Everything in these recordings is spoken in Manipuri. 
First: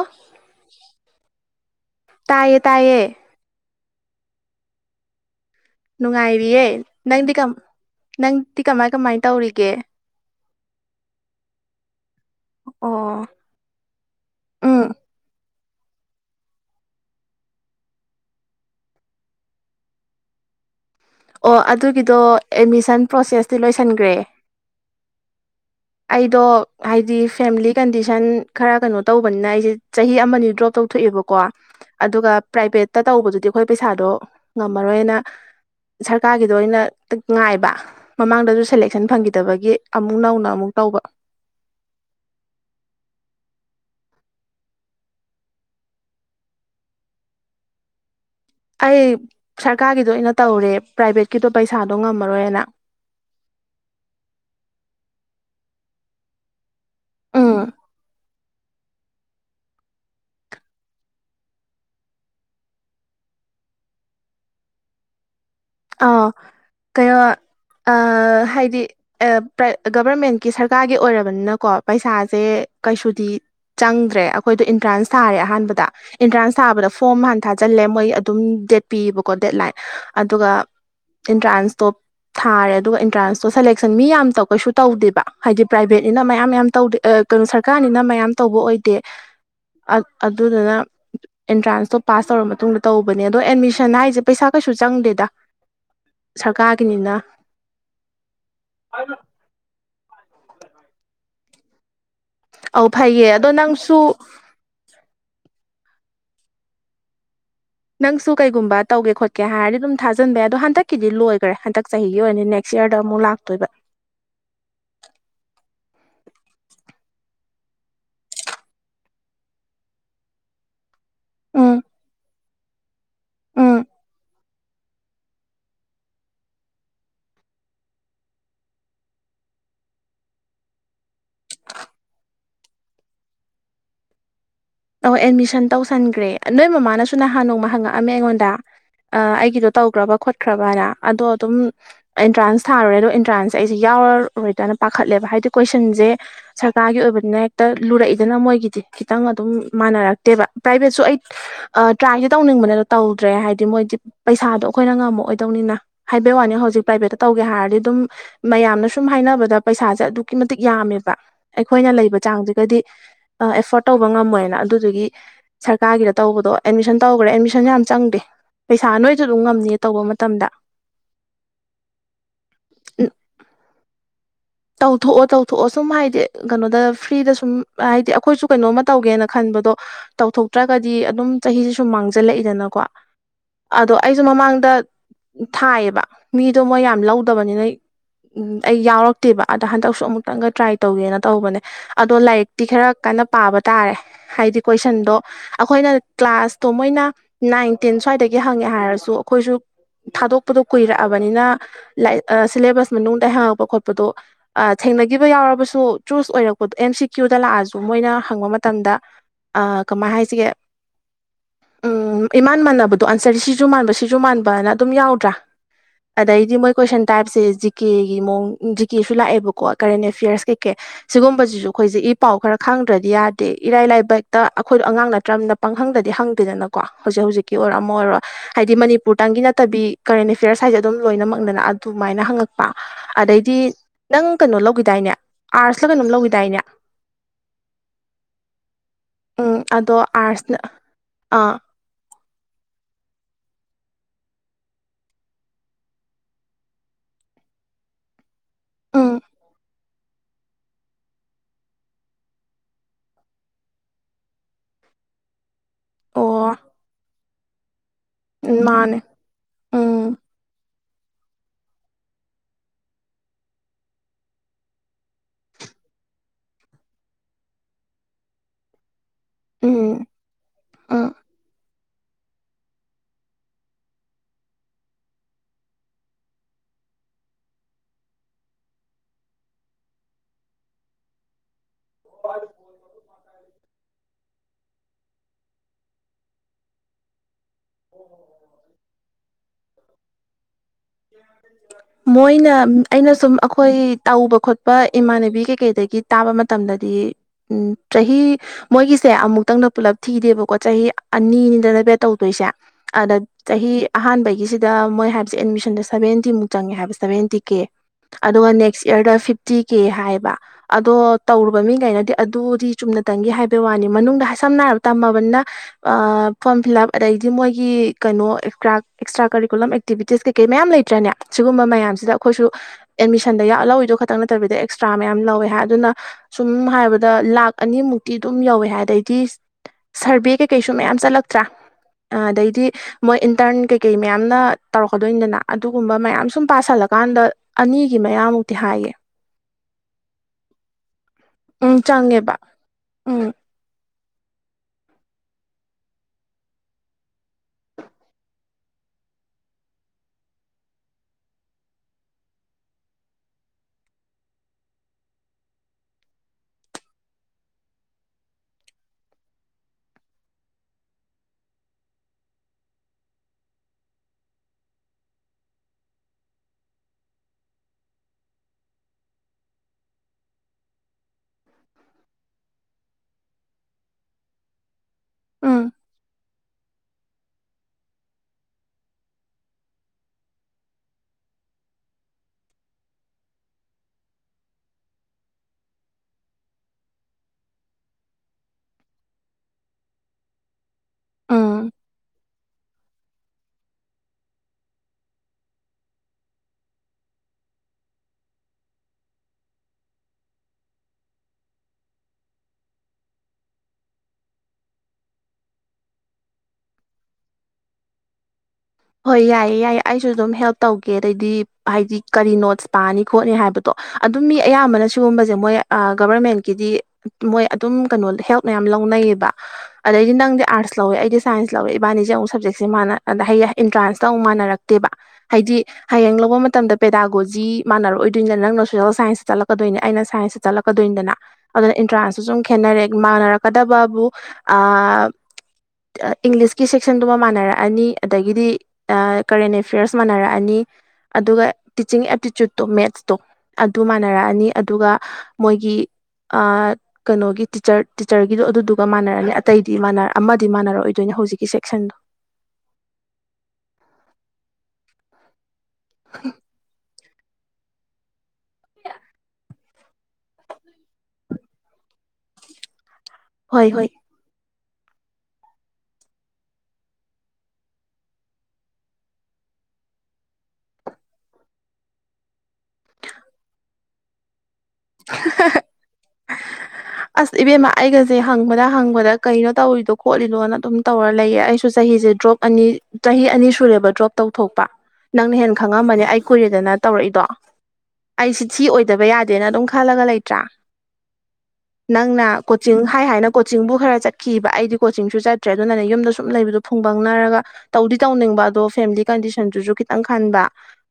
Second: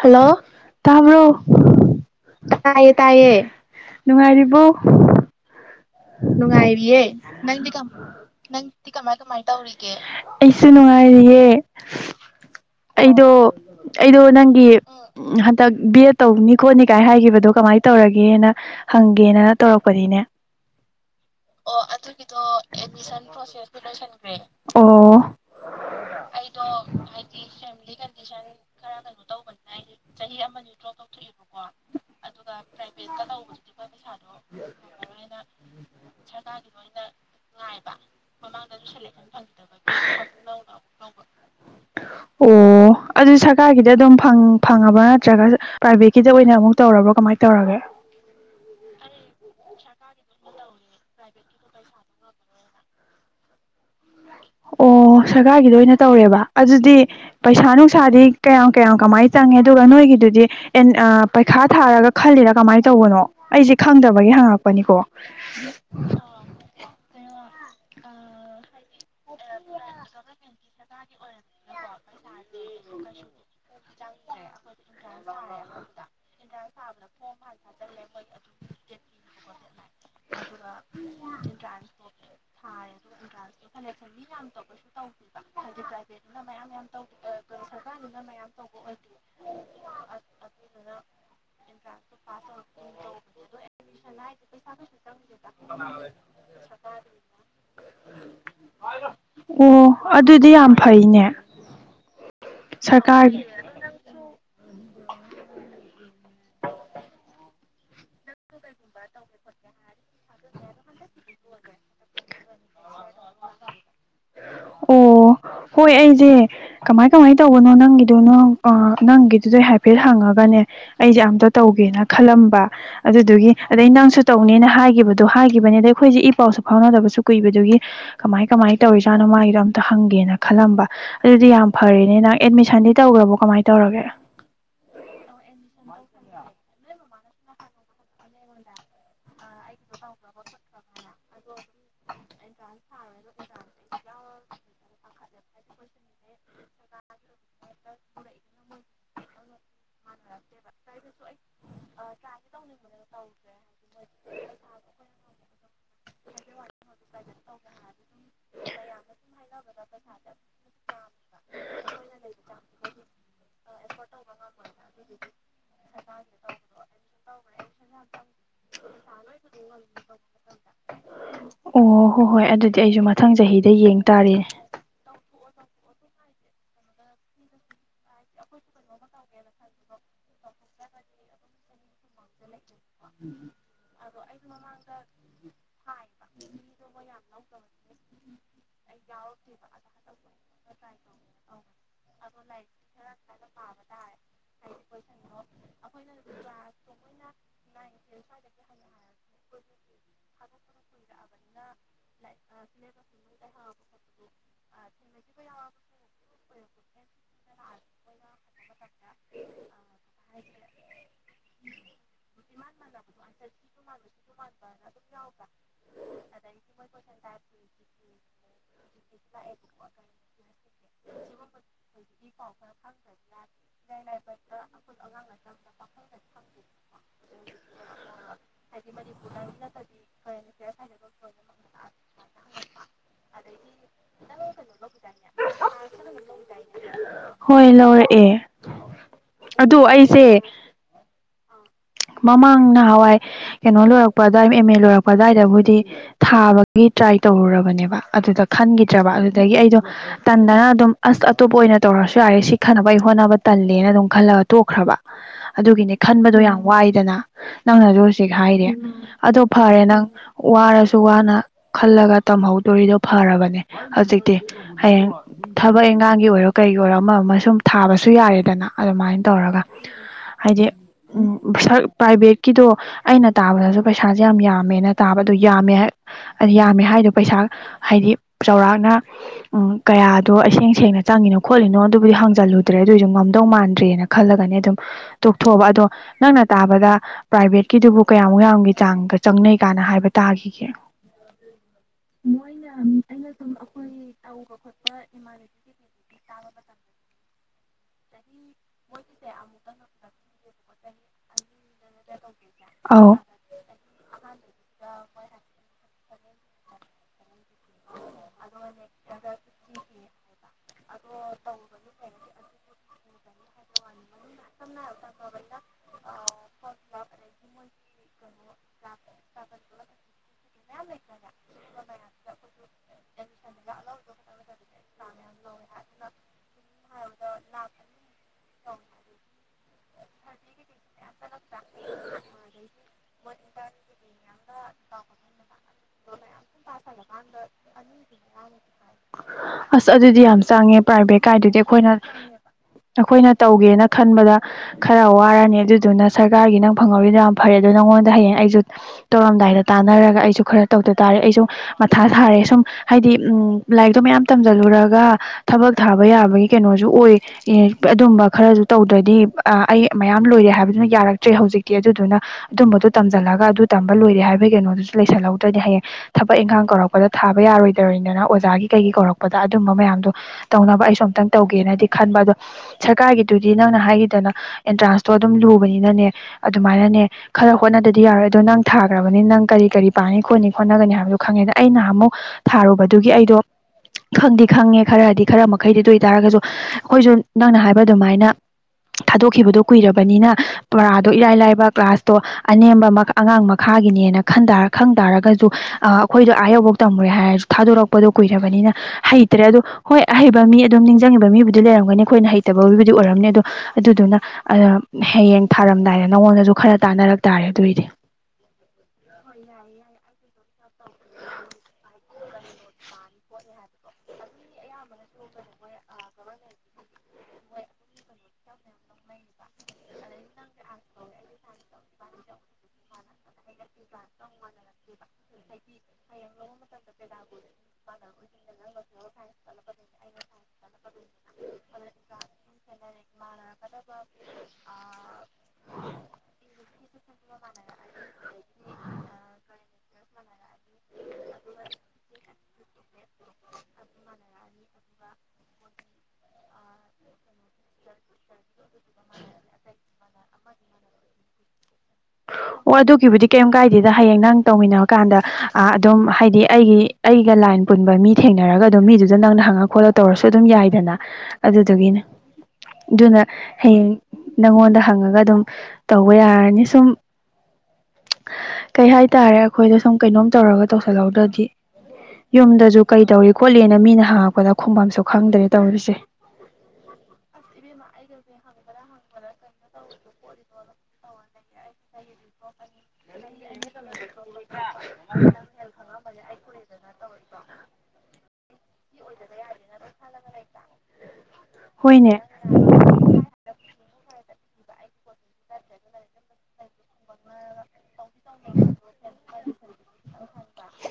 ꯍꯜꯂꯣ ꯇꯕ꯭ꯔꯣ ꯇꯥꯏꯌꯦ ꯇꯥꯏꯌꯦ ꯅꯨꯡꯉꯥꯏꯔꯤꯕꯣ ꯅꯨꯡꯉꯥꯏꯔꯤꯌꯦ ꯅꯪꯗꯤ ꯀꯝ ꯅꯪꯗꯤ ꯀꯃꯥꯏ ꯀꯃꯥꯏ ꯇꯧꯔꯤꯒꯦ ꯑꯩꯁꯨ ꯅꯨꯡꯉꯥꯏꯔꯤꯌꯦ ꯑꯣ ꯑꯩꯗꯣ ꯑꯩꯗꯣ ꯅꯪꯒꯤ ꯎꯝ ꯎꯝ ꯍꯟꯇꯛ ꯕꯤ ꯑꯦꯗ ꯇꯧꯅꯤ ꯈꯣꯠꯅꯤ ꯀꯥꯏ ꯍꯥꯏꯈꯤꯕꯗꯣ ꯀꯃꯥꯏꯅ ꯇꯧꯔꯒꯦꯅ ꯍꯪꯒꯦꯅ ꯇꯧꯔꯛꯄꯅꯤꯅꯦ ꯑꯣ ꯑꯗꯨꯒꯤꯗꯣ ꯑꯦꯠꯃꯤꯁꯟ ꯄ꯭ꯔꯣꯁꯦꯁꯇꯤ ꯂꯣꯏꯁꯟꯒ꯭ꯔꯦ ꯑꯣ ꯑꯩꯗꯣ ꯍꯥꯏꯗꯤ ꯐꯦꯃꯤꯂꯤ ꯀꯟꯗꯤꯁꯟ ꯈꯔ ꯀꯩꯅꯣ ꯇꯧꯕꯅꯤꯅ ꯑꯩꯖꯦ ꯆꯍꯤ ꯑꯃꯅꯤ ꯗ꯭ꯔꯣꯞ ꯇꯧꯊꯣꯛꯑꯦꯕꯀꯣ ꯑꯗꯨꯒ ꯄ꯭ꯔꯥꯏꯚꯦꯠꯇꯥ ꯇꯧꯕꯗꯨꯗꯤ ꯑꯈꯣꯏ ꯄꯩꯁꯥꯗꯣ ꯉꯝꯃꯔꯣꯏꯅ ꯁꯔꯀꯥꯔꯒꯤꯗ ꯑꯣꯏꯅ ꯉꯥꯏꯕ ꯃꯃꯥꯡꯗꯖꯨ ꯁꯦꯂꯦꯛꯁꯟ ꯐꯪꯒꯤꯗꯕꯒꯤ ꯑꯃꯨꯛ ꯅꯧꯅ ꯑꯃꯨꯛ ꯇꯧꯕ [inaudible] ꯑꯣ ꯑꯗꯨ ꯁꯔꯀꯥꯔꯒꯤꯗ ꯑꯗꯨꯝ ꯐꯪ ꯐꯪꯉꯕ꯭ꯔꯥ ꯅꯠꯇ꯭ꯔꯥꯒ ꯄ꯭ꯔꯥꯏꯚꯦꯠꯀꯤꯗ ꯑꯣꯏꯅ ꯑꯃꯨꯛ ꯇꯧꯔꯕ꯭ꯔꯣ ꯀꯃꯥꯏ ꯇꯧꯔꯒꯦ ꯑꯩ ꯁꯔꯀꯥꯔꯒꯤꯗ ꯑꯣꯏꯅ ꯇꯧꯔꯦ ꯄ꯭ꯔꯥꯏꯚꯦꯠꯀꯤꯗꯣ ꯄꯩꯁꯥꯗꯣ ꯉꯝꯃꯔꯣꯏꯅ ꯑꯣ ꯁꯔꯀꯥꯔꯒꯤꯗ ꯑꯣꯏꯅ ꯇꯧꯔꯦꯕ ꯑꯗꯨꯗꯤ ꯎꯝ ꯄꯩꯁꯥ ꯅꯨꯡꯁꯥꯗꯤ ꯀꯌꯥꯝ ꯀꯌꯥꯝ ꯀꯃꯥꯏꯟ ꯆꯪꯉꯦ ꯑꯗꯨꯒ ꯅꯣꯏꯒꯤꯗꯨꯗꯤ ꯑꯦꯟ ꯑꯥ ꯄꯩꯈꯥ ꯊꯥꯔꯒ ꯈꯜꯂꯤꯔꯥ ꯀꯃꯥꯏ ꯇꯧꯕꯅꯣ ꯑꯩꯖꯦ ꯈꯪꯗꯕꯒꯤ ꯍꯪꯉꯛꯄꯅꯤꯀꯣ [inaudible] ꯑꯥ ꯀꯩꯅꯣ ꯑꯥ ꯍꯥꯏꯗꯤ ꯑꯥ ꯄ꯭ꯔꯥꯏ ꯒꯕꯔꯃꯦꯟꯀꯤ ꯁꯔꯀꯥꯔꯒꯤ ꯑꯣꯏꯔꯕꯅꯤꯅꯀꯣ ꯄꯩꯁꯥꯖꯦ ꯀꯩꯁꯨꯗꯤ ꯆꯪꯗ꯭ꯔꯦ ꯑꯩꯈꯣꯏꯗꯣ ꯏꯟꯇ꯭ꯔꯥꯟꯁ ꯊꯥꯔꯦ ꯑꯍꯥꯟꯕꯗ ꯏꯟꯇ꯭ꯔꯥꯟꯁ ꯊꯥꯕꯗ ꯐꯣꯔꯝ ꯍꯥꯟꯅ ꯊꯥꯖꯤꯜꯂꯦ ꯃꯣꯏ ꯑꯗꯨꯝ ꯗꯦꯠ ꯄꯤꯌꯦꯕꯀꯣ ꯗꯦꯠ ꯂꯥꯏꯟ ꯑꯗꯨꯒ ꯏꯟꯇ꯭ꯔꯥꯟꯁꯇꯣꯞ ꯊꯥꯔꯦ ꯑꯗꯨꯒ ꯏꯟꯇ꯭ꯔꯥꯟꯁꯇꯣ ꯁꯦꯂꯦꯛꯁꯟ ꯃꯤ ꯌꯥꯝ ꯇꯧ ꯀꯩꯁꯨ ꯇꯧꯗꯦꯕ ꯍꯥꯏꯗꯤ ꯄ꯭ꯔꯥꯏꯚꯦꯠꯅꯤꯅ ꯃꯌꯥꯝ ꯃꯌꯥꯝ ꯇꯧꯗꯦ ꯑꯥ ꯀꯩꯅꯣ ꯁꯔꯀꯥꯔꯅꯤꯅ ꯃꯌꯥꯝ ꯇꯧꯕ ꯑꯣꯏꯗꯦ ꯑꯠ ꯑꯗꯨꯗꯨꯅ ꯏꯟꯇ꯭ꯔꯥꯟꯁꯇꯣ ꯄꯥꯁ ꯇꯧꯔ ꯃꯇꯨꯡꯗ ꯇꯧꯕꯅꯦ ꯑꯗꯣ ꯑꯦꯗꯃꯤꯁꯟ ꯍꯥꯏꯖꯦ ꯄꯩꯁꯥ ꯀꯩꯁꯨ ꯆꯪꯗꯦꯗ [inaudible] ꯁꯔꯀꯥꯔꯒꯤꯅꯤꯅ ꯑꯣ ꯑꯗꯨꯗꯤ ꯌꯥꯝ ꯐꯩꯅꯦ ꯑꯧ ꯐꯩꯌꯦ ꯁꯔꯀꯥꯔꯒꯤ ꯑꯗꯣ ꯅꯪꯁꯨ ꯅꯪꯁꯨ ꯀꯩꯒꯨꯝꯕ ꯇꯧꯒꯦ ꯈꯣꯠꯀꯦ ꯍꯥꯏꯔꯗꯤ ꯑꯗꯨꯝ ꯊꯥꯖꯟꯕ ꯌꯥ ꯑꯗꯣ ꯍꯟꯗꯛꯀꯤꯗꯤ ꯂꯣꯏꯒ꯭ꯔꯦ ꯍꯟꯗꯛ ꯆꯍꯤꯒꯤ ꯑꯣꯏꯅꯗꯤ ꯅꯦꯛꯁ ꯌꯔꯗ ꯑꯃꯨꯛ ꯂꯥꯛ ꯇꯣꯏꯕ ꯑꯣ ꯍꯣꯏ ꯑꯩꯖꯦ ꯀꯃꯥꯏ ꯀꯃꯥꯏ ꯇꯧꯕꯅꯣ ꯅꯪꯒꯤꯗꯨ ꯅꯣ ꯑꯥ ꯅꯪꯒꯤꯗꯨꯗꯩ ꯍꯥꯏꯐꯦꯠ ꯍꯪꯉꯒꯅꯦ ꯑꯩꯖꯦ ꯑꯝꯇꯥ ꯎꯝ ꯇꯧꯒꯦꯅ ꯈꯜꯂꯝꯕ ꯑꯗꯨꯗꯨꯒꯤ ꯎꯝ ꯑꯗꯩ ꯅꯪꯁꯨ ꯇꯧꯅꯦꯅ ꯍꯥꯏꯒꯤꯕꯗꯣ ꯍꯥꯏꯒꯤꯕꯅꯤ ꯑꯗꯩ ꯑꯩꯈꯣꯏꯖꯦ ꯏ ꯄꯥꯎꯁꯨ ꯐꯥꯎꯅꯗꯕꯁꯨ ꯀꯨꯏꯕꯗꯨꯒꯤ ꯀꯃꯥꯏ ꯀꯃꯥꯏ ꯇꯧꯔꯤꯖꯥꯠꯅꯣ ꯃꯥꯒꯤꯗꯣ ꯑꯝꯇꯥ ꯍꯪꯒꯦꯅ ꯈꯜꯂꯝꯕ ꯑꯗꯨꯗꯤ ꯌꯥꯝ ꯐꯔꯦꯅꯦ ꯅꯪ ꯑꯦꯗꯃꯤꯁꯟꯗꯤ ꯇꯧꯒ꯭ꯔꯥꯕꯣ ꯀꯃꯥꯏ ꯇꯧꯔꯒꯦ ꯑꯣ ꯑꯦꯗꯃꯤꯁꯟ ꯇꯧꯁꯟꯒ꯭ꯔꯦ ꯅꯣꯏ ꯃꯃꯥꯅꯁꯨ ꯅꯍꯥꯟ ꯅꯣꯡꯃ ꯍꯪꯉꯛꯑꯝꯃꯦ ꯑꯩꯉꯣꯟꯗ ꯑꯥ ꯑꯩ ꯒꯤꯗꯣ ꯇꯧꯒ꯭ꯔꯥꯕ ꯈꯣꯠꯈ꯭ꯔꯥꯕꯅ ꯑꯗꯣ ꯑꯗꯨꯝ ꯑꯦꯟꯇ꯭ꯔꯥꯟꯁ ꯊꯥꯔꯨꯔꯦ ꯑꯗꯨꯒ ꯑꯦꯟ꯭ꯔꯥꯟꯁꯁꯦ ꯑꯩꯖꯦ ꯌꯥꯎꯔ ꯔꯣꯏꯗ꯭ꯔꯥꯅ ꯄꯥꯈꯠꯂꯦꯕ ꯍꯥꯏꯗꯤ ꯀꯣꯏꯁꯟꯖꯦ ꯁꯔꯀꯥꯔꯒꯤ ꯑꯣꯏꯕꯅꯤꯅ ꯍꯦꯛꯇꯥ ꯂꯨꯔꯛꯏꯗꯅ ꯃꯣꯏꯒꯤꯗꯤ ꯈꯤꯇꯪ ꯑꯗꯨꯝ ꯃꯥꯟꯅꯔꯛ ꯇꯦꯕ ꯄ꯭ꯔꯥꯏꯚꯦꯠꯁꯨ ꯑꯩ ꯑꯥ ꯇ꯭ꯔꯥꯏꯗꯤ ꯇꯧꯅꯤꯡꯕꯅꯦ ꯑꯗꯣ ꯇꯧꯗ꯭ꯔꯦ ꯍꯥꯏꯗꯤ ꯃꯣꯏꯗꯤ ꯄꯩꯁꯥꯗꯣ ꯑꯈꯣꯏꯅ ꯉꯝꯃꯑꯣꯏꯗꯧꯅꯤꯅ ꯍꯥꯏꯕꯩ ꯋꯥꯅꯤ ꯍꯧꯖꯤꯛ ꯄ꯭ꯔꯥꯏꯚꯦꯠꯇꯥ ꯇꯧꯒꯦ ꯍꯥꯏꯔꯗꯤ ꯑꯗꯨꯝ ꯃꯌꯥꯝꯅ ꯁꯨꯝ ꯍꯥꯏꯅꯕꯗ ꯄꯩꯁꯥꯖꯦ ꯑꯗꯨꯛꯀꯤ ꯃꯇꯤꯛ ꯌꯥꯝꯃꯦꯕ ꯑꯩꯈꯣꯏꯅ ꯂꯩꯕ ꯆꯥꯡꯖꯤꯒꯗꯤ ꯑꯥ ꯑꯦꯐꯣꯔꯠ ꯇꯧꯕ ꯉꯝꯃꯣꯏꯅ ꯑꯗꯨꯗꯨꯒꯤ ꯁꯔꯀꯥꯔꯒꯤꯗ ꯇꯧꯕꯗꯣ ꯑꯦꯠꯃꯤꯁꯟ ꯇꯧꯒ꯭ꯔꯦ ꯑꯦꯗꯃꯤꯁꯟ ꯌꯥꯝ ꯆꯪꯗꯦ ꯄꯩꯁꯥ ꯅꯣꯏꯖꯨ ꯑꯗꯨꯝ ꯉꯝꯅꯤꯌꯦ ꯇꯧꯕ ꯃꯇꯝꯗ ꯑꯣ ꯍꯣꯏ ꯍꯣꯏ ꯑꯗꯨꯗꯤ ꯑꯩꯖꯨ ꯃꯊꯪ ꯆꯍꯤꯗ ꯌꯦꯡ ꯇꯥꯔꯦ ꯇꯧꯊꯣꯛꯑꯣ ꯇꯧꯊꯣꯛꯑꯣ ꯁꯨꯝ ꯍꯥꯏꯗꯤ ꯀꯩꯅꯣꯗ ꯐ꯭ꯔꯤꯗ ꯁꯨꯝ ꯍꯥꯏꯗꯤ ꯑꯩꯈꯣꯏꯁꯨ ꯀꯩꯅꯣꯝꯃ ꯇꯧꯒꯦꯅ ꯈꯟꯕꯗꯣ ꯇꯧꯊꯣꯛꯇ꯭ꯔꯒꯗꯤ ꯑꯗꯨꯝ ꯆꯍꯤꯖꯦ ꯁꯨꯝ ꯃꯥꯡꯖꯜꯂꯛꯏꯗꯅꯀꯣ ꯑꯗꯣ ꯑꯩꯖꯨ ꯃꯃꯥꯡꯗ ꯊꯥꯏꯑꯕ ꯃꯤꯗꯣ ꯃꯣꯏ ꯌꯥꯝ ꯂꯧꯗꯕꯅꯤꯅ ꯎꯝ ꯑꯩ ꯌꯥꯎꯔꯛ ꯑꯗ ꯍꯟꯗꯛꯁꯨ ꯑꯃꯨꯛꯇꯪꯒ ꯇ꯭ꯔꯥꯏ ꯇꯧꯒꯦꯅ ꯇꯧꯕꯅꯦ ꯑꯗꯣ ꯂꯥꯏꯔꯤꯛꯇꯤ ꯈꯔ ꯀꯟꯅ ꯄꯥꯕ ꯇꯥꯔꯦ ꯍꯥꯏꯗꯤ ꯀꯣꯏꯁꯟꯗꯣ ꯑꯩꯈꯣꯏꯅ ꯀ꯭ꯂꯥꯁꯇꯣ ꯃꯣꯏꯅ ꯅꯥꯏꯟ ꯇꯦꯟ ꯁ꯭ꯋꯥꯏꯗꯒꯤ ꯍꯪꯉꯦ ꯍꯥꯏꯔꯁꯨ ꯑꯩꯈꯣꯏꯁꯨ ꯊꯥꯗꯣꯛꯄꯗꯣ ꯀꯨꯏꯔꯛꯑꯕꯅꯤꯅ ꯂꯥꯏ ꯑ ꯁꯤꯂꯦꯕꯁ ꯃꯅꯨꯡꯗꯩ ꯍꯪꯉꯛꯄ ꯈꯣꯠꯄ ꯑꯗꯣ ꯊꯦꯡꯅꯈꯤꯕ ꯌꯥꯎꯔꯕꯁꯨ ꯆꯨꯁ ꯑꯣꯏꯔꯛꯄꯗꯣ ꯑꯦꯝ ꯁꯤ ꯀ꯭ꯌꯨꯗ ꯂꯥꯛꯑꯁꯨ ꯃꯣꯏꯅ ꯍꯪꯕ ꯃꯇꯝꯗ ꯑ ꯀꯃꯥꯏ ꯍꯥꯏꯁꯤꯒꯦ ꯎꯝ ꯏꯃꯥꯟ ꯃꯥꯟꯅꯕꯗꯣ ꯑꯟꯁꯔꯖꯤ ꯁꯤꯁꯨ ꯃꯥꯟꯕ ꯁꯤꯁꯨ ꯃꯥꯟꯕꯅ ꯑꯗꯨꯝ ꯌꯥꯎꯗ꯭ꯔꯥ ꯑꯗꯩꯗꯤ ꯃꯣꯏ ꯀꯣꯏꯁꯟ ꯇꯥꯏꯞꯁꯦ ꯖꯤ ꯀꯦꯒꯤ ꯃꯑꯣꯡ ꯖꯤꯀꯦꯁꯨ ꯂꯥꯛꯑꯦꯕꯀꯣ ꯀꯔꯦꯟ ꯑꯦꯐꯤꯌꯔꯁ ꯀꯩꯀꯩ ꯁꯤꯒꯨꯝꯕꯁꯤꯁꯨ ꯑꯩꯈꯣꯏꯁꯦ ꯏ ꯄꯥꯎ ꯈꯔ ꯈꯪꯗ꯭ꯔꯗꯤ ꯌꯥ ꯗꯦ ꯏꯔꯥꯏ ꯂꯥꯏꯕ ꯍꯦꯛꯇ ꯑꯩꯈꯣꯏꯗꯣ ꯑꯉꯥꯡ ꯅꯠꯇ꯭ꯔꯃꯤꯅ ꯄꯪꯍꯪꯗꯗꯤ ꯍꯪꯗꯦꯗꯅꯀꯣ ꯍꯧꯖꯤꯛ ꯍꯧꯖꯤꯛꯀꯤ ꯑꯣꯏꯔꯣ ꯑꯃ ꯑꯣꯏꯔꯣ ꯍꯥꯏꯗꯤ ꯃꯅꯤꯄꯨꯔꯇꯪꯒꯤ ꯅꯠꯇꯕꯤ ꯀꯔꯦꯟ ꯑꯦꯐꯤꯌꯔꯁ ꯍꯥꯏꯁꯦ ꯑꯗꯨꯝ ꯂꯣꯏꯅꯃꯛꯅꯤꯗꯅ ꯑꯗꯨꯃꯥꯏꯅ ꯍꯪꯉꯛꯄ ꯑꯗꯩ ꯗꯤ ꯅꯪ ꯀꯩꯅꯣ ꯂꯧꯒꯤꯗꯥꯏꯅꯦ ꯑꯥꯔꯠꯁꯂ ꯀꯩꯅꯣꯝ ꯂꯧꯒꯤꯗꯥꯏꯅꯦ ꯍꯣꯏ ꯂꯧꯔꯛꯑꯦ ꯎꯝ ꯑꯗꯣ ꯑꯥꯔꯠꯁꯅ ꯑꯥ ꯃꯃꯥꯡ ꯅꯍꯥꯟꯋꯥꯏ ꯀꯩꯅꯣ ꯂꯣꯏꯔꯛꯄ ꯑꯗꯨꯋꯥꯏ ꯑꯦꯝ ꯑꯦ ꯂꯣꯏꯔꯛꯄ ꯑꯗꯨꯋꯥꯏꯗꯕꯨꯗꯤ ꯊꯥꯕꯒꯤ ꯇ꯭ꯔꯥꯏ ꯇꯧꯔꯨꯔꯕꯅꯦꯕ ꯑꯗꯨꯗ ꯈꯟꯒꯤꯗ꯭ꯔꯕ ꯎꯝ ꯑꯗꯨꯗꯒꯤ ꯑꯩꯗꯣ ꯇꯟꯗꯅ ꯑꯗꯨꯝ ꯑꯁ ꯑꯇꯣꯞꯄ ꯑꯣꯏꯅ ꯇꯧꯔꯁꯨ ꯌꯥꯔꯦ ꯁꯤ ꯈꯟꯅꯕ ꯑꯩ ꯍꯣꯠꯅꯕ ꯇꯜꯂꯦꯅ ꯑꯗꯨꯝ ꯈꯜꯂꯒ ꯇꯣꯛꯈ꯭ꯔꯕ ꯑꯗꯨꯒꯤꯅꯤ ꯈꯟꯕꯗꯣ ꯑꯣ ꯌꯥꯝ ꯋꯥꯏꯗꯅ ꯅꯪꯅꯁꯨ ꯍꯧꯖꯤꯛ ꯎꯝ ꯍꯥꯏꯔꯦ ꯃꯥꯅꯦ ꯑꯗꯣ ꯐꯔꯦ ꯅꯪ ꯎꯝ ꯋꯥꯔꯁꯨ ꯋꯥꯅ ꯈꯜꯂꯒ ꯇꯝꯍꯧꯗꯣꯔꯤꯗꯣ ꯐꯔꯕꯅꯦ ꯍꯧꯖꯤꯛꯇꯤ ꯍꯌꯦꯡ ꯊꯕꯛ ꯏꯟꯈꯥꯡꯒꯤ ꯑꯣꯏꯔꯣ ꯀꯩꯒꯤ ꯑꯣꯏꯔꯣ ꯑꯃ ꯑꯃ ꯁꯨꯝ ꯊꯥꯕꯁꯨ ꯌꯥꯔꯦꯗꯅ ꯑꯗꯨꯃꯥꯏꯅ ꯇꯧꯔꯒ ꯎꯝ ꯍꯥꯏꯗꯤ ꯎꯝ ꯄ꯭ꯔꯥꯏꯚꯦꯠꯀꯤꯗꯣ ꯑꯩꯅ ꯇꯥꯕꯗꯁꯨ ꯄꯩꯁꯥꯖꯦ ꯌꯥꯝ ꯌꯥꯝꯃꯦꯅ ꯇꯥꯕ ꯑꯗꯣ ꯌꯥꯝꯃꯦꯍꯦ ꯌꯥꯝꯃꯦ ꯍꯥꯏꯗꯣ ꯄꯩꯁꯥ ꯍꯥꯏꯗꯤ ꯆꯥꯎꯔꯥꯛꯅ ꯎꯝ ꯀꯌꯥꯗꯣ ꯏꯁꯦꯡ ꯁꯦꯡꯅ ꯆꯪꯉꯤꯅꯣ ꯈꯣꯠꯂꯤꯅꯣ ꯑꯗꯨꯕꯨꯗꯤ ꯍꯥꯡꯖꯜꯂꯨꯗ꯭ꯔꯦ ꯑꯗꯨꯑꯣꯏꯖꯨ ꯉꯝꯗꯧ ꯃꯥꯟꯗ꯭ꯔꯦꯅ ꯈꯜꯂꯒꯅꯦ ꯑꯗꯨꯝ ꯇꯣꯛꯊꯣꯛꯑꯕ ꯑꯗꯣ ꯅꯪꯅ ꯇꯥꯕꯗ ꯄ꯭ꯔꯥꯏꯚꯦꯠ ꯀꯤꯗꯨꯕꯨ ꯀꯌꯥꯃꯨꯛ ꯌꯥꯝꯒꯤ ꯆꯥꯡꯒ ꯆꯪꯅꯩ ꯀꯥꯏꯅ ꯍꯥꯏꯕ ꯇꯥꯈꯤꯒꯦ ꯃꯣꯏꯅ ꯑꯩꯅ ꯁꯨꯝ ꯑꯩꯈꯣꯏ ꯇꯧꯕ ꯈꯣꯠꯄ ꯏꯃꯥꯟꯅꯕꯤ ꯀꯩꯀꯩꯗꯒꯤ ꯇꯥꯕ ꯃꯇꯝꯗꯗꯤ ꯎꯝ ꯆꯍꯤ ꯃꯣꯏꯒꯤꯁꯦ ꯑꯃꯨꯛꯇꯪꯗ ꯄꯨꯂꯞ ꯊꯤꯗꯦꯕꯀꯣ ꯆꯍꯤ ꯑꯅꯤꯅꯤꯗꯅ ꯕꯦꯠ ꯇꯧꯗꯣꯏꯁꯦ ꯑꯗ ꯑꯧ ꯆꯍꯤ ꯑꯍꯥꯟꯕꯒꯤꯁꯤ ꯗ ꯃꯣꯏ ꯍꯥꯏꯕꯁꯦ ꯑꯦꯠꯃꯤꯁꯟꯗ ꯁꯦꯚꯦꯟꯇꯤꯃꯨꯛ ꯆꯪꯉꯦ ꯍꯥꯏꯕ ꯁꯦꯚꯦꯟꯇꯤ ꯀꯦ ꯑꯗꯨꯒ ꯅꯦꯛꯁ ꯏꯌꯔꯗ ꯐꯤꯞ ꯇꯤ ꯀꯦ ꯍꯥꯏꯌꯦꯕ ꯑꯗꯣ ꯇꯧꯔꯨꯕ ꯃꯤꯒꯩꯅꯗꯤ ꯑꯗꯨꯗꯤ ꯆꯨꯝꯅ ꯇꯪꯒꯦ ꯍꯥꯏꯕꯩ ꯋꯥꯅꯤ ꯃꯅꯨꯡꯗ ꯁꯝꯅ ꯍꯥꯏꯔꯕꯗ ꯇꯝꯃꯕꯅꯤꯅ ꯑ ꯐꯣꯝ ꯐꯤꯂꯞ ꯃꯣꯏꯒꯤ ꯀꯩꯅꯣ ꯑꯦꯛꯀ꯭ꯔꯥ ꯑꯦꯛꯁꯇ꯭ꯔꯥ ꯀꯔꯤꯀꯨꯂꯝ ꯑꯦꯛꯇꯤꯕꯤꯇꯤꯁ ꯀꯩꯀꯩ ꯃꯌꯥꯝ ꯂꯩꯇ꯭ꯔꯥꯅꯦ ꯁꯤꯒꯨꯝꯕ ꯃꯌꯥꯝꯁꯤꯗ ꯑꯩꯈꯣꯏꯁꯨ ꯑꯦꯠꯃꯤꯁꯟꯗ ꯂꯧꯏꯗꯣ ꯈꯛꯇꯪ ꯅꯠꯇꯕꯤꯗ ꯑꯦꯛꯁꯇ꯭ꯔꯥ ꯃꯌꯥꯝ ꯂꯧꯏ ꯍꯥꯏ ꯑꯗꯨꯅ ꯁꯨꯝ ꯍꯥꯏꯕꯗ ꯂꯥꯛ ꯑꯅꯤꯃꯨꯛꯇꯤ ꯑꯗꯨꯝ ꯌꯧꯋꯦ ꯍꯥꯏ ꯑꯗꯩꯗꯤ ꯁꯔꯚꯦ ꯀꯩ ꯀꯩꯁꯨ ꯃꯌꯥꯝ ꯆꯠꯂꯛꯇ꯭ꯔꯥ ꯑ ꯑꯗꯩꯗꯤ ꯃꯣꯏ ꯏꯟꯇꯔꯟ ꯀꯩꯀꯩ ꯃꯌꯥꯝꯅ ꯇꯧꯔꯛꯀꯗꯣꯏꯅꯤꯗꯅ ꯑꯗꯨꯒꯨꯝꯕ ꯃꯌꯥꯝ ꯁꯨꯝ ꯄꯥꯁꯜꯂꯀꯥꯟꯗ ꯑꯅꯤꯒꯤ ꯃꯌꯥꯃꯨꯛꯇꯤ ꯍꯥꯏꯌꯦ ꯑꯁ ꯑꯗꯨꯗꯤ ꯌꯥꯝ ꯆꯪꯉꯦ ꯄ꯭ꯔꯥꯏꯚꯦꯠ ꯀꯥꯏꯗꯨꯗꯤ ꯎꯝ ꯑꯈꯣꯏꯅ ꯆꯪꯉꯦꯕ ꯑꯈꯣꯏꯅ ꯎꯝ ꯇꯧꯒꯦꯅ ꯈꯟꯕꯗ ꯈꯔ ꯋꯥꯔꯅꯤ ꯑꯗꯨꯗꯨꯅ ꯁꯔꯀꯥꯔꯒꯤ ꯅꯪ ꯐꯪꯍꯧꯔꯤꯗꯨ ꯌꯥꯝ ꯐꯔꯦ ꯑꯗꯨ ꯅꯪꯉꯣꯟꯗ ꯍꯌꯦꯡ ꯑꯩꯖꯨ ꯇꯧꯔꯝꯗꯥꯏꯗ ꯇꯥꯟꯅꯔꯒ ꯑꯩꯁꯨ ꯈꯔ ꯇꯧꯗ ꯇꯥꯔꯦ ꯑꯩꯁꯨ ꯃꯊꯥ ꯁꯥꯔꯦ ꯁꯨꯝ ꯍꯥꯏꯗꯤ ꯎꯝ ꯂꯥꯏꯔꯤꯛꯇꯣ ꯃꯌꯥꯝ ꯇꯝꯖꯜꯂꯨꯔꯒ ꯊꯕꯛ ꯊꯥꯕ ꯌꯥꯕꯒꯤ ꯀꯩꯅꯣꯖꯨ ꯑꯣꯏ ꯌꯦ ꯑꯗꯨꯝꯕ ꯈꯔꯖꯨ ꯇꯧꯗ꯭ꯔꯗꯤ ꯑ ꯑꯩ ꯃꯌꯥꯝ ꯂꯣꯏꯔꯦ ꯍꯥꯏꯕꯗꯨꯅ ꯌꯥꯔꯛꯇ꯭ꯔꯦ ꯍꯧꯖꯤꯛꯇꯤ ꯑꯗꯨꯗꯨꯅ ꯑꯗꯨꯝꯕꯗꯨ ꯇꯝꯖꯜꯂꯒ ꯑꯗꯨ ꯇꯝꯕ ꯂꯣꯏꯔꯦ ꯍꯥꯏꯕꯒꯤ ꯀꯩꯅꯣꯗꯨꯁꯨ ꯂꯩꯁꯜꯍꯧꯗ꯭ꯔꯗꯤ ꯍꯌꯦꯡ ꯊꯕꯛ ꯏꯪꯈꯥꯡ ꯀꯧꯔꯛꯄꯗ ꯊꯥꯕ ꯌꯥꯔꯣꯏꯗꯔꯤꯟꯗꯅ ꯑꯣꯖꯥꯒꯤ ꯀꯩꯒꯤ ꯀꯧꯔꯛꯄꯗ ꯑꯗꯨꯝꯕ ꯃꯌꯥꯝꯗꯣ ꯇꯧꯅꯕ ꯑꯩꯁꯨ ꯑꯝꯇꯪ ꯇꯧꯒꯦꯅꯗꯤ ꯈꯟꯕ ꯑꯗꯣ ꯁꯔꯀꯥꯔꯒꯤꯗꯨꯗꯤ ꯅꯪꯅ ꯍꯥꯏꯒꯤꯗꯅ ꯑꯦꯟꯇ꯭ꯔꯥꯟꯁꯇꯣ ꯑꯗꯨꯝ ꯎꯝ ꯂꯨꯕꯅꯤꯅꯅꯦ ꯑꯗꯨꯃꯥꯏꯅꯅꯦ ꯈꯔ ꯍꯣꯠꯅꯗꯗꯤ ꯌꯥꯔꯣꯏ ꯑꯗꯣ ꯅꯪ ꯊꯥꯒ꯭ꯔꯕꯅꯤ ꯅꯪ ꯀꯔꯤ ꯀꯔꯤ ꯄꯥꯅꯤ ꯈꯣꯠꯅꯤ ꯈꯣꯠꯅꯒꯅꯤ ꯍꯥꯏꯕꯗꯨ ꯈꯪꯉꯦꯗ ꯑꯩ ꯅꯍꯥꯃꯨꯛ ꯊꯥꯔꯨꯕꯗꯨꯒꯤ ꯑꯩꯗꯣ ꯈꯪꯗꯤ ꯈꯪꯉꯦ ꯈꯔꯗꯤ ꯈꯔ ꯃꯈꯩꯗꯤ ꯑꯗꯨꯏ ꯇꯥꯔꯒꯁꯨ ꯑꯩꯈꯣꯏꯖꯨ ꯅꯪꯅ ꯍꯥꯏꯕ ꯑꯗꯨꯃꯥꯏꯅ ꯊꯥꯗꯣꯛꯈꯤꯕꯗꯣ ꯀꯨꯏꯔꯕꯅꯤꯅ ꯄꯔꯥꯗꯣ ꯏꯔꯥꯏ ꯎꯝ ꯂꯥꯏꯕ ꯀ꯭ꯂꯥꯁꯇꯣ ꯑꯅꯦꯝꯕ ꯃ ꯑꯉꯥꯡ ꯃꯈꯥꯒꯤꯅꯦꯅ ꯈꯟꯇꯔ ꯈꯪ ꯇꯥꯔꯒꯖꯨ ꯑ ꯑꯈꯣꯏꯗꯣ ꯑꯥꯌ ꯌꯧꯕꯧ ꯇꯝꯃꯨꯔꯦ ꯍꯥꯏꯔꯁꯨ ꯊꯥꯗꯣꯔꯛꯄꯗꯣ ꯀꯨꯏꯔꯕꯅꯤꯅ ꯍꯩꯇꯔꯦ ꯑꯗꯨ ꯍꯣꯏ ꯑꯍꯩꯕ ꯃꯤ ꯑꯗꯨꯝ ꯅꯤꯡꯖꯪꯉꯕ ꯃꯤꯕꯨꯗꯤ ꯂꯩꯔꯝꯒꯅꯤ ꯑꯈꯣꯏꯅ ꯍꯩꯇꯕꯒꯤꯕꯨꯗꯤ ꯑꯣꯏꯔꯝꯅꯤ ꯑꯗꯣ ꯑꯗꯨꯗꯨꯅ ꯑꯔꯝ ꯍꯌꯦꯡ ꯊꯥꯔꯝꯗꯥꯏꯗ ꯅꯉꯣꯟꯗꯁꯨ ꯈꯔ ꯇꯥꯟꯅꯔꯛ ꯇꯥꯔꯦ ꯑꯗꯨꯑꯣꯏꯗꯤ ꯍꯣꯏ ꯌꯥꯏꯌꯦ ꯌꯥꯏꯌꯦ ꯑꯩꯁꯨ ꯑꯗꯨꯝ ꯍꯦꯜꯞ ꯇꯧꯒꯦ ꯑꯗꯩꯗꯤ ꯍꯥꯏꯗꯤ ꯀꯔꯤ ꯅꯣꯠꯁ ꯄꯥꯅꯤ ꯈꯣꯠꯅꯤ ꯍꯥꯏꯕ ꯇꯣ ꯑꯗꯨꯝ ꯃꯤ ꯑꯌꯥꯝꯕꯅ ꯁꯨꯒꯨꯝꯕꯖꯦ ꯃꯣꯏ ꯑ ꯒꯣꯕꯔꯃꯦꯟꯀꯤꯗꯤ ꯃꯣꯏ ꯑꯗꯨꯝ ꯀꯅꯣ ꯍꯦꯜꯞ ꯃꯌꯥꯝ ꯂꯧꯅꯩꯌꯦꯕ ꯑꯗꯩꯗꯤ ꯅꯪꯗꯤꯥ ꯑꯔꯠꯁ ꯂꯧꯋꯦ ꯑꯩꯗꯤ ꯁꯥꯏꯁ ꯂꯧꯋꯦ ꯏꯕꯥꯅꯤꯖꯦ ꯑꯃꯨꯛ ꯁꯞꯖꯦꯛꯖꯦꯝ ꯃꯥꯅ ꯑ ꯍꯩꯌꯦ ꯍꯩ ꯏꯟꯇ꯭ꯔꯥꯟꯁꯀ ꯑꯃꯨꯛ ꯃꯥꯟꯅꯔꯛꯇꯦꯕ ꯍꯥꯏꯗꯤ ꯍꯌꯦꯡ ꯂꯧꯕ ꯃꯇꯝꯗ ꯄꯦꯗꯥꯒꯣꯖꯤ ꯃꯥꯟꯅꯔꯛꯑꯣꯏꯗꯨꯏꯅꯤꯅ ꯅꯪꯅ ꯁꯣꯁꯦꯜ ꯁꯥꯏꯟꯁꯇ ꯆꯠꯂꯛꯀꯗꯣꯏꯅꯤ ꯑꯩꯅ ꯁꯟꯁꯇ ꯆꯠꯂꯛꯀꯗꯣꯏꯅꯤꯗꯅ ꯑꯗꯨꯅ ꯏꯟꯇ꯭ꯔꯥꯟꯁꯁꯨ ꯁꯨꯝ ꯈꯦꯠꯅꯔꯦ ꯃꯥꯟꯅꯔꯛꯀꯗꯕꯕꯨ ꯑꯥ.. ꯏꯪꯂꯤꯁꯀꯤ ꯁꯦꯛꯁꯟꯗꯨꯃ ꯃꯥꯟꯅꯔꯛꯑꯅꯤ ꯑꯗ ꯏ ꯑ ꯀꯔꯦꯟ ꯑꯦꯐꯤꯌꯔꯁ ꯃꯥꯟꯅꯔꯛꯑꯅꯤ ꯑꯗꯨꯒ ꯇꯤꯆꯤꯡ ꯑꯦꯞꯇꯤꯆꯨꯠꯇꯣ ꯃꯦꯠꯁꯇꯣ ꯑꯗꯨ ꯃꯥꯟꯅꯔꯛꯑꯅꯤ ꯑꯗꯨꯒ ꯃꯣꯏꯒꯤ ꯑ.. ꯀꯅꯣꯒꯤ ꯇꯤꯆꯔ ꯇꯤꯆꯔꯒꯤꯗꯣ ꯑꯗꯨꯗꯨꯒ ꯃꯥꯟꯅꯔꯅꯤ ꯑꯇꯩꯗꯤ ꯃꯥꯟꯅꯔ ꯑꯃꯗꯤ ꯃꯥꯟꯅꯔꯛꯑꯣꯏꯗꯣꯏꯅꯦ ꯍꯧꯖꯤꯛꯀꯤ ꯁꯦꯛꯁꯟꯗꯣ ꯑꯣ ꯑꯗꯨꯒꯤꯕꯨꯗꯤ ꯀꯩꯝ ꯀꯥꯏꯗꯦꯗ ꯍꯌꯦꯡ ꯅꯪ ꯇꯧꯃꯤꯟꯅꯕ ꯀꯥꯟꯗ ꯑ ꯑꯗꯨꯝ ꯍꯥꯏꯗꯤ ꯑꯩꯒꯤ ꯑꯩꯒ ꯂꯥꯏꯟ ꯄꯨꯟꯕ ꯃꯤ ꯊꯦꯡꯅꯔꯒ ꯑꯗꯨꯝ ꯃꯤꯗꯨꯗ ꯅꯪꯅ ꯍꯪꯉ ꯈꯣꯠꯂ ꯇꯧꯔꯁꯨ ꯑꯗꯨꯝ ꯌꯥꯏꯗꯅ ꯑꯗꯨꯗꯨꯒꯤꯅꯦ ꯑꯗꯨꯅ ꯍꯣꯏ ꯍꯣꯏ ꯍꯌꯦꯡ ꯅꯪꯉꯣꯟꯗ ꯍꯪꯉꯒ ꯑꯗꯨꯝ ꯇꯧꯕ ꯌꯥꯔꯅꯤ ꯁꯨꯝ ꯀꯩ ꯍꯥꯏꯇꯥꯔꯦ ꯑꯈꯣꯏꯗꯣ ꯁꯨꯝ ꯀꯩꯅꯣꯝ ꯇꯧꯔꯒ ꯇꯧꯁꯜꯍꯧꯗ꯭ꯔꯗꯤ ꯌꯨꯝꯗꯁꯨ ꯀꯩ ꯇꯧꯔꯤ ꯈꯣꯠꯂꯤꯅ ꯃꯤꯅ ꯍꯥꯡꯉꯛꯄꯗ ꯈꯨꯝꯕꯝꯁꯨ ꯈꯪꯗ꯭ꯔꯦ ꯇꯧꯔꯤꯁꯦ ꯑꯁ ꯏꯕꯦꯝꯃ ꯑꯩꯒꯁꯦ ꯍꯪꯕꯗ ꯍꯪꯕꯗ ꯀꯩꯅꯣ ꯇꯧꯔꯤꯗꯣ ꯈꯣꯠꯂꯤꯗꯣꯅ ꯑꯗꯨꯝ ꯇꯧꯔ ꯂꯩꯌꯦ ꯑꯩꯁꯨ ꯆꯍꯤꯖꯦ ꯗ꯭ꯔꯣꯞ ꯑꯅꯤ ꯆꯍꯤ ꯑꯅꯤ ꯁꯨꯔꯦꯕ ꯗ꯭ꯔꯣꯞ ꯇꯧꯊꯣꯛꯄ ꯅꯪꯅ ꯍꯦ ꯈꯪꯉꯝꯅꯦ ꯑꯩ ꯀꯨꯏꯔꯦꯗꯅ ꯇꯧꯔꯛꯏꯗꯣ ꯑꯩꯁꯤꯠ ꯁꯤ ꯑꯣꯏꯗꯕ ꯌꯥꯗꯦꯅ ꯑꯗꯨꯝ ꯈꯜꯂꯒ ꯂꯩꯇ꯭ꯔꯥ ꯍꯣꯏꯅꯦ ꯅꯪꯅ ꯀꯣꯆꯤꯡ ꯍꯥꯏ ꯍꯥꯏꯅ ꯀꯣꯆꯤꯡꯕꯨ ꯈꯔ ꯆꯠꯈꯤꯕ ꯑꯩꯗꯤ ꯀꯣꯆꯤꯡꯁꯨ ꯆꯠꯇ꯭ꯔꯦ ꯑꯗꯨꯅꯅꯦ ꯌꯨꯝꯗ ꯁꯨꯝ ꯂꯩꯕꯗꯣ ꯐꯨꯡꯕꯪꯅꯔꯒ ꯇꯧꯗꯤ ꯇꯧꯅꯤꯡꯕ ꯑꯗꯣ ꯐꯦꯝꯂꯤ ꯀꯟꯗꯤꯁꯟꯗꯨꯁꯨ ꯈꯤꯇꯪ ꯈꯟꯕ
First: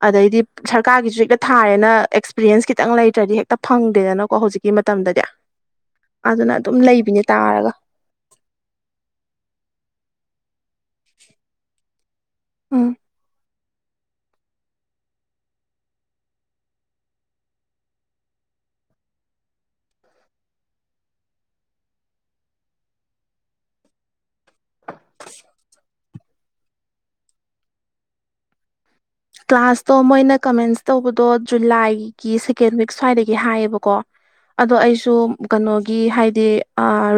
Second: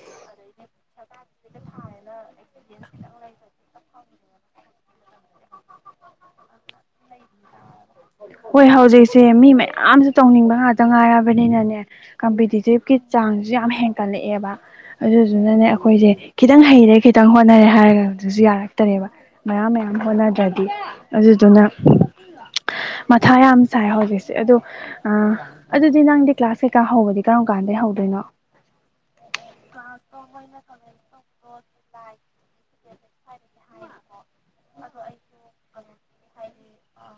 ꯑꯗꯩꯗꯤ ꯁꯔꯀꯥꯔꯒꯤꯁꯨ ꯍꯦꯛꯇ ꯊꯥꯔꯦꯅ ꯑꯦꯛꯁꯄꯤꯔꯤꯌꯦꯟꯁ ꯈꯤꯇꯪ ꯂꯩꯇ꯭ꯔꯗꯤ ꯍꯦꯛꯇ ꯐꯪꯗꯦꯗꯅꯀꯣ ꯍꯧꯖꯤꯛ ꯒꯤ ꯃꯇꯝꯗꯗꯤ ꯑꯗꯨꯅ ꯑꯗꯨꯝ ꯂꯩꯕꯤꯅꯦ ꯇꯥꯔꯒ ꯍꯣꯏ ꯍꯧꯖꯤꯛꯁꯦ ꯃꯤ ꯃꯌꯥꯝꯁꯨ ꯇꯧꯅꯤꯡꯕ ꯉꯥꯛꯇ ꯉꯥꯏꯔꯕꯅꯤꯅꯅꯦ ꯎꯝ ꯀꯝꯄꯤꯇꯤꯇꯤꯞꯀꯤ ꯆꯥꯡꯁꯨ ꯌꯥꯝ ꯍꯦꯟꯀꯠꯂꯛꯑꯦꯕ ꯑꯗꯨꯗꯨꯅꯅꯦ ꯑꯩꯈꯣꯏꯁꯦ ꯈꯤꯇꯪ ꯍꯩꯔꯦ ꯈꯤꯇꯪ ꯍꯣꯠꯅꯔꯦ ꯍꯥꯏꯔꯒꯗꯨꯁꯨ ꯌꯥꯔꯛꯇꯔꯦꯕ ꯃꯌꯥꯝ ꯃꯌꯥꯝ ꯍꯣꯠꯅꯗ꯭ꯔꯗꯤ ꯑꯗꯨꯗꯨꯅ ꯃꯊꯥ ꯌꯥꯝ ꯁꯥꯏ ꯍꯧꯖꯤꯛꯁꯦ ꯑꯗꯣ ꯑꯥ ꯑꯗꯨꯗꯤ ꯅꯪꯗꯤ ꯀ꯭ꯂꯥꯁ ꯀꯩꯀꯥ ꯍꯧꯕꯗꯤ ꯀꯔꯝ ꯀꯥꯟꯗꯩ ꯍꯧꯗꯣꯏꯅꯣ ꯀ꯭ꯂꯥꯁꯇꯣ ꯃꯣꯏꯅ ꯀꯃꯦꯟꯁ ꯇꯧꯕꯗꯣ ꯖꯨꯂꯥꯏꯒꯤ ꯁꯦꯀꯦꯟ ꯋꯤꯛ ꯁ꯭ꯋꯥꯏꯗꯒꯤ ꯍꯥꯏꯌꯦꯕꯀꯣ ꯑꯗꯣ ꯑꯩꯁꯨ ꯀꯩꯅꯣꯒꯤ ꯍꯥꯏꯗꯤ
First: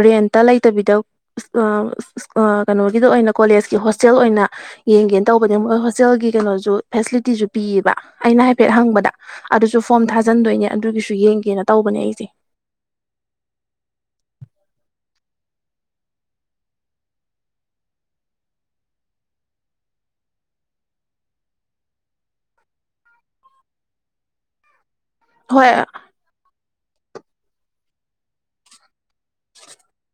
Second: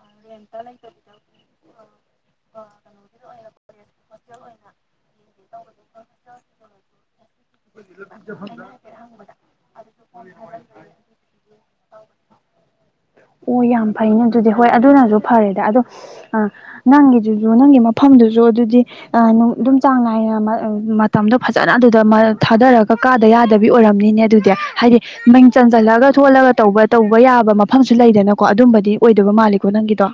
ꯔꯦꯟ ꯇ ꯂꯩꯇꯕꯤꯗ ꯢꯁ ꯑ ꯢꯁ ꯑ ꯀꯩꯅꯣꯒꯤꯗ ꯑꯣꯏꯅ ꯀꯣꯂꯦꯖꯀꯤ ꯍꯣꯁꯇꯦꯜ ꯑꯣꯏꯅ ꯌꯦꯡꯒꯦꯅ ꯇꯧꯕꯅꯦ ꯃꯣꯏ ꯍꯣꯁꯇꯦꯜꯒꯤ ꯀꯩꯅꯣꯁꯨ ꯐꯦꯁꯤꯂꯤꯇꯤꯁꯨ ꯄꯤꯌꯦꯕ ꯑꯩꯅ ꯍꯥꯏꯐꯦꯠ ꯍꯪꯕꯗ ꯑꯗꯨꯁꯨ ꯐꯣꯝ ꯊꯥꯖꯟꯗꯣꯏꯅꯦ ꯑꯗꯨꯒꯤꯁꯨ ꯌꯦꯡꯒꯦꯅ ꯇꯧꯕꯅꯦ ꯑꯩꯁꯦ ꯑꯣ ꯌꯥꯝ ꯐꯩꯅꯦ ꯑꯗꯨꯗꯤ ꯍꯣꯏ ꯑꯗꯨꯅꯁꯨ ꯐꯔꯦꯗ ꯑꯗꯣ ꯑ ꯅꯪꯒꯤꯗꯨꯁꯨ ꯅꯪꯒꯤ ꯃꯐꯝꯗꯨꯁꯨ ꯑꯗꯨꯗꯤ ꯑ ꯑꯗꯨꯝ ꯆꯥꯡ ꯅꯥꯏꯅ ꯃꯇꯝꯗꯣ ꯐꯖꯅ ꯑꯗꯨꯗ ꯊꯥꯗꯔꯒ ꯀꯥꯗ ꯌꯥꯗꯕꯤ ꯑꯣꯏꯔꯝꯅꯤꯅꯦ ꯑꯗꯨꯗꯤ ꯍꯥꯏꯗꯤ ꯃꯤꯡ ꯍꯣꯏ ꯆꯟꯖꯜꯂꯒ ꯁꯣꯜꯂꯒ ꯇꯧꯕ ꯇꯧꯕ ꯌꯥꯕ ꯃꯐꯝꯁꯨ ꯂꯩꯗꯅꯀꯣ ꯑꯗꯨꯝꯕꯗꯤ ꯑꯣꯏꯗꯕ ꯃꯥꯜꯂꯤꯀꯣ ꯅꯪꯒꯤꯗꯣ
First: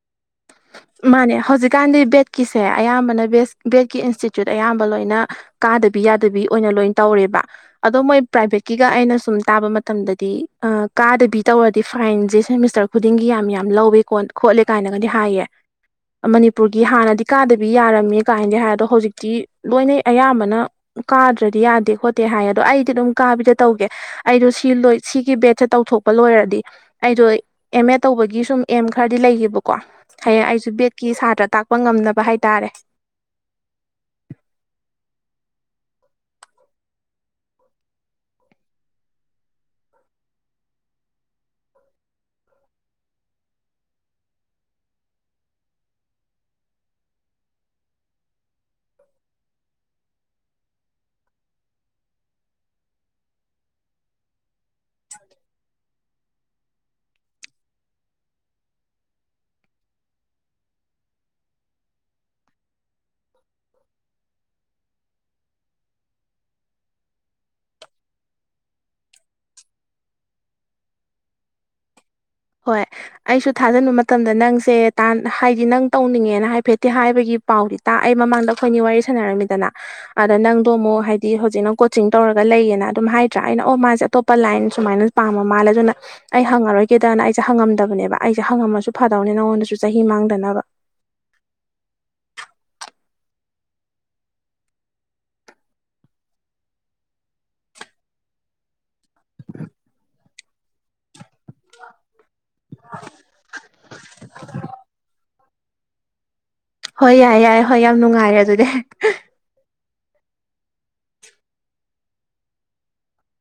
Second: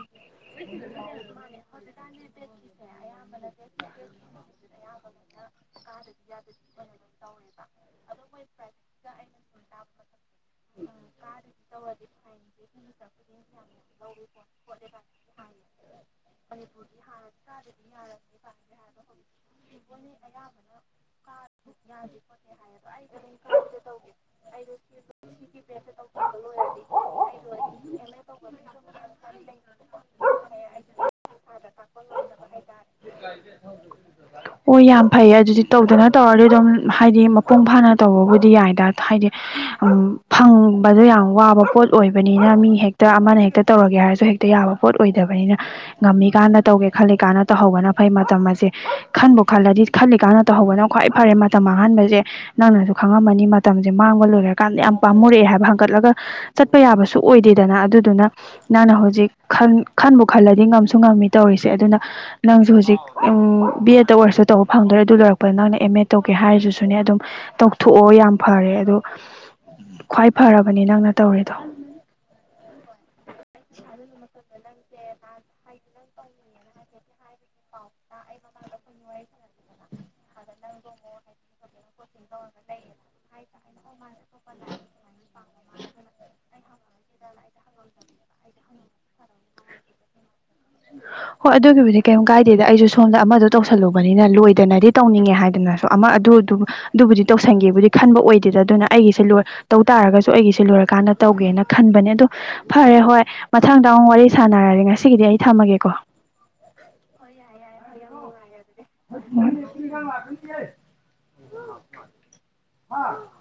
ꯃꯥꯅꯦ ꯍꯧꯖꯤꯛꯀꯥꯟꯗꯤ ꯕꯦꯠꯀꯤꯁꯦ ꯑꯌꯥꯝꯕꯅ ꯕꯦꯁ ꯕꯦꯠꯀꯤ ꯏꯟꯁꯇꯤꯇ꯭ꯌꯨꯠ ꯑꯌꯥꯝꯕ ꯂꯣꯏꯅ ꯀꯥꯗꯕꯤ ꯌꯥꯗꯕꯤ ꯑꯣꯏꯅ ꯂꯣꯏꯅ ꯇꯧꯔꯦꯕ ꯑꯗꯣ ꯃꯣꯏ ꯄ꯭ꯔꯥꯏꯚꯦꯠꯀꯤꯒ ꯑꯩꯅ ꯁꯨꯝ ꯇꯥꯕ ꯃꯇꯝꯗꯗꯤ ꯑ ꯀꯥꯗꯕꯤ ꯇꯧꯔꯗꯤ ꯐꯥꯏꯟꯁꯦ ꯁꯦꯃꯤꯁꯇꯔ ꯈꯨꯗꯤꯡꯒꯤ ꯌꯥꯝ ꯌꯥꯝ ꯂꯧꯋꯦ ꯈꯣꯠꯂꯦ ꯀꯥꯏꯅꯒꯗꯤ ꯍꯥꯏꯌꯦ ꯃꯅꯤꯄꯨꯔꯒꯤ ꯍꯥꯟꯅꯗꯤ ꯀꯥꯗꯕꯤ ꯌꯥꯔꯝꯃꯦ ꯀꯥꯏꯅꯗꯤ ꯍꯥꯏꯗꯣ ꯍꯧꯖꯤꯛꯇꯤ ꯂꯣꯏꯅ ꯑꯌꯥꯝꯕꯅ ꯀꯥꯗ꯭ꯔꯗꯤ ꯌꯥꯗꯦ ꯈꯣꯠꯇꯦ ꯍꯥꯏ ꯑꯗꯣ ꯑꯩꯗꯤ ꯑꯗꯨꯝ ꯀꯥꯕꯤꯗ ꯇꯧꯒꯦ ꯑꯩꯗꯣ ꯁꯤ ꯂꯣꯏ ꯁꯤꯒꯤ ꯕꯦꯠꯁꯦ ꯇꯧꯊꯣꯛ ꯄ ꯂꯣꯏꯔꯗꯤ ꯑꯩꯗꯣ ꯑꯦꯝ ꯑꯦ ꯇꯧꯕꯒꯤ ꯁꯨꯝ ꯑꯦꯝ ꯈꯔꯗꯤ ꯂꯩꯌꯦꯕꯀꯣ ꯍꯌꯦꯡ ꯑꯩꯁꯨ ꯕꯦꯠꯀꯤ ꯁꯥꯇ꯭ꯔ ꯇꯥꯛꯄ ꯉꯝꯅꯕ ꯍꯥꯏꯇꯥꯔꯦ ꯥ [unintelligible] [unintelligible] ꯑꯣ ꯌꯥꯝ ꯐꯩꯌꯦ ꯑꯗꯨꯗꯤ ꯇꯧꯗꯅ ꯇꯧꯔꯗꯤ ꯑꯗꯨꯝ ꯍꯥꯏꯗꯤ ꯃꯄꯨꯡ ꯐꯥꯅ ꯇꯧꯕꯕꯨꯗꯤ ꯌꯥꯏꯗ ꯍꯥꯏꯗꯤ ꯎꯝ ꯐꯪꯕꯗꯨ ꯌꯥꯝ ꯋꯥꯕ ꯄꯣꯠ ꯑꯣꯏꯕꯅꯤꯅ ꯃꯤ ꯍꯦꯛꯇ ꯑꯃꯅ ꯍꯦꯛꯇ ꯇꯧꯔꯒꯦ ꯍꯥꯏꯔꯁꯨ ꯍꯦꯛꯇ ꯇ ꯌꯥꯕ ꯄꯣꯠ ꯑꯣꯏꯗꯕꯅꯤꯅ ꯉꯝꯃꯤꯀꯥꯟꯗ ꯇꯧꯒꯦ ꯈꯜꯂꯤꯀꯥꯟꯅ ꯇꯧꯍꯧꯕꯅ ꯐꯩ ꯃꯇꯝ ꯑꯁꯦ ꯈꯟꯕꯨ ꯈꯜꯂꯗꯤ ꯈꯜꯂꯤꯀꯥꯟꯅ ꯇꯧꯍꯧꯕꯅ ꯈ꯭ꯋꯥꯏ ꯐꯔꯦ ꯃꯇꯝ ꯃꯥꯡꯍꯟꯕꯁꯦ ꯅꯪꯅꯁꯨ ꯈꯪꯉꯝꯃꯅꯤ ꯃꯇꯝꯁꯦ ꯃꯥꯡꯕ ꯂꯣꯏꯔ ꯀꯥꯟꯗ ꯌꯥꯝ ꯄꯥꯝꯃꯨꯔꯛꯑꯦ ꯍꯥꯏꯕ ꯍꯪꯒꯠꯂꯒ ꯆꯠꯄ ꯌꯥꯕꯁꯨ ꯑꯣꯏꯗꯦꯗꯅ ꯑꯗꯨꯗꯨꯅ ꯅꯪꯅ ꯍꯧꯖꯤꯛ ꯈꯟꯕꯨ ꯈꯜꯂꯗꯤ ꯉꯝ ꯉꯝꯃꯤ ꯇꯧꯔꯤꯁꯦ ꯑꯗꯨꯅ ꯅꯪꯁꯨ ꯍꯧꯖꯤꯛ ꯕꯤ ꯑꯦꯗꯠꯇ ꯑꯣꯔꯁꯁꯨ ꯇꯧꯕ ꯐꯪꯗꯣꯔꯦ ꯑꯗꯨ ꯂꯣꯏꯔꯛꯄꯗ ꯅꯪꯅ ꯑꯦꯝ ꯑꯦꯗ ꯇꯧꯒꯦ ꯍꯥꯏꯔꯤꯗꯨꯁꯨꯅꯦ ꯑꯗꯨꯝ ꯇꯧꯊꯣꯛꯑꯣ ꯌꯥꯝ ꯐꯔꯦ ꯑꯗꯣ ꯈ꯭ꯋꯥꯏ ꯐꯔꯕꯅꯤ ꯅꯪꯅ ꯇꯧꯔꯤꯗꯣ ꯍꯣꯏ ꯑꯩꯁꯨ ꯊꯥꯖꯤꯟꯕ ꯃꯇꯝꯗ ꯅꯪꯁꯦ ꯇꯥꯟ ꯍꯥꯏꯗꯤ ꯅꯪ ꯇꯧꯅꯤꯡꯉꯦꯅ ꯍꯥꯏꯐꯦꯠꯇꯦ ꯍꯥꯏꯕꯒꯤ ꯄꯥꯎꯗꯤ ꯇꯥꯛꯑꯦ ꯃꯃꯥꯡꯗ ꯑꯩꯈꯣꯏꯅꯤ ꯋꯥꯔꯤ ꯁꯥꯟꯅꯔꯝꯃꯤꯗꯅ ꯑꯗ ꯅꯪꯗꯣ ꯑꯃꯨꯛ ꯍꯥꯏꯗꯤ ꯍꯧꯖꯤꯛꯅ ꯀꯣ ꯆꯤꯡ ꯇꯧꯔꯒ ꯂꯩꯌꯦꯅ ꯑꯗꯨꯝ ꯍꯥꯏꯗ꯭ꯔꯥ ꯑꯩꯅ ꯑꯣ ꯃꯥꯁꯦ ꯑꯇꯣꯞꯄ ꯂꯥꯏꯟ ꯁꯨꯃꯥꯏꯅ ꯄꯥꯝꯕ ꯃꯥꯜꯂꯦ ꯑꯗꯨꯅ ꯑꯩ ꯍꯪꯉꯔꯣꯏꯒꯦꯗꯅ ꯑꯩꯁꯦ ꯍꯪꯉꯝꯗꯕꯅꯦꯕ ꯑꯩꯁꯦ ꯍꯪꯉꯝꯃꯁꯨ ꯐꯗꯧꯅꯦ ꯅꯪꯉꯣꯟꯗꯁꯨ ꯆꯍꯤ ꯃꯥꯡꯗꯅꯕ ꯍꯣꯏ ꯑꯗꯨꯒꯤꯕꯨꯗꯤ ꯀꯩꯝ ꯀꯥꯏꯗꯦꯗ ꯑꯩꯁꯨ ꯁꯣꯝꯗ ꯑꯃꯗꯣ ꯇꯧꯁꯜꯂꯨꯕꯅꯤꯅ ꯂꯣꯏꯗꯅꯗꯤ ꯇꯧꯅꯤꯡꯉꯦ ꯍꯥꯏꯗꯅꯁ ꯑꯃ ꯑꯗꯨ ꯑꯗꯨꯕꯨꯗꯤ ꯇꯧꯁꯟꯒꯦꯕꯨꯗꯤ ꯈꯟꯕ ꯑꯣꯏꯗꯦꯗ ꯑꯗꯨꯅ ꯑꯩꯒꯤꯁꯦ ꯂꯣꯏ ꯇꯧ ꯇꯥꯔꯒꯁꯨ ꯑꯩꯒꯤꯁꯦ ꯂꯣꯏꯔꯀꯥꯟꯗ ꯇꯧꯒꯦꯅ ꯈꯟꯕꯅꯦ ꯑꯗꯣ ꯐꯔꯦ ꯍꯣꯏ ꯃꯊꯪꯗ ꯑꯃꯨꯛ ꯋꯥꯔꯤ ꯁꯥꯟꯅꯔꯒꯦ ꯉꯁꯤꯒꯤꯗꯤ ꯑꯩ ꯊꯝꯃꯒꯦꯀꯣ ꯍꯣꯏ ꯌꯥꯏ ꯌꯥꯏ ꯍꯣꯏ ꯌꯥꯝ ꯅꯨꯡꯉꯥꯏꯔꯦ ꯑꯗꯨꯗꯤ [unintelligible]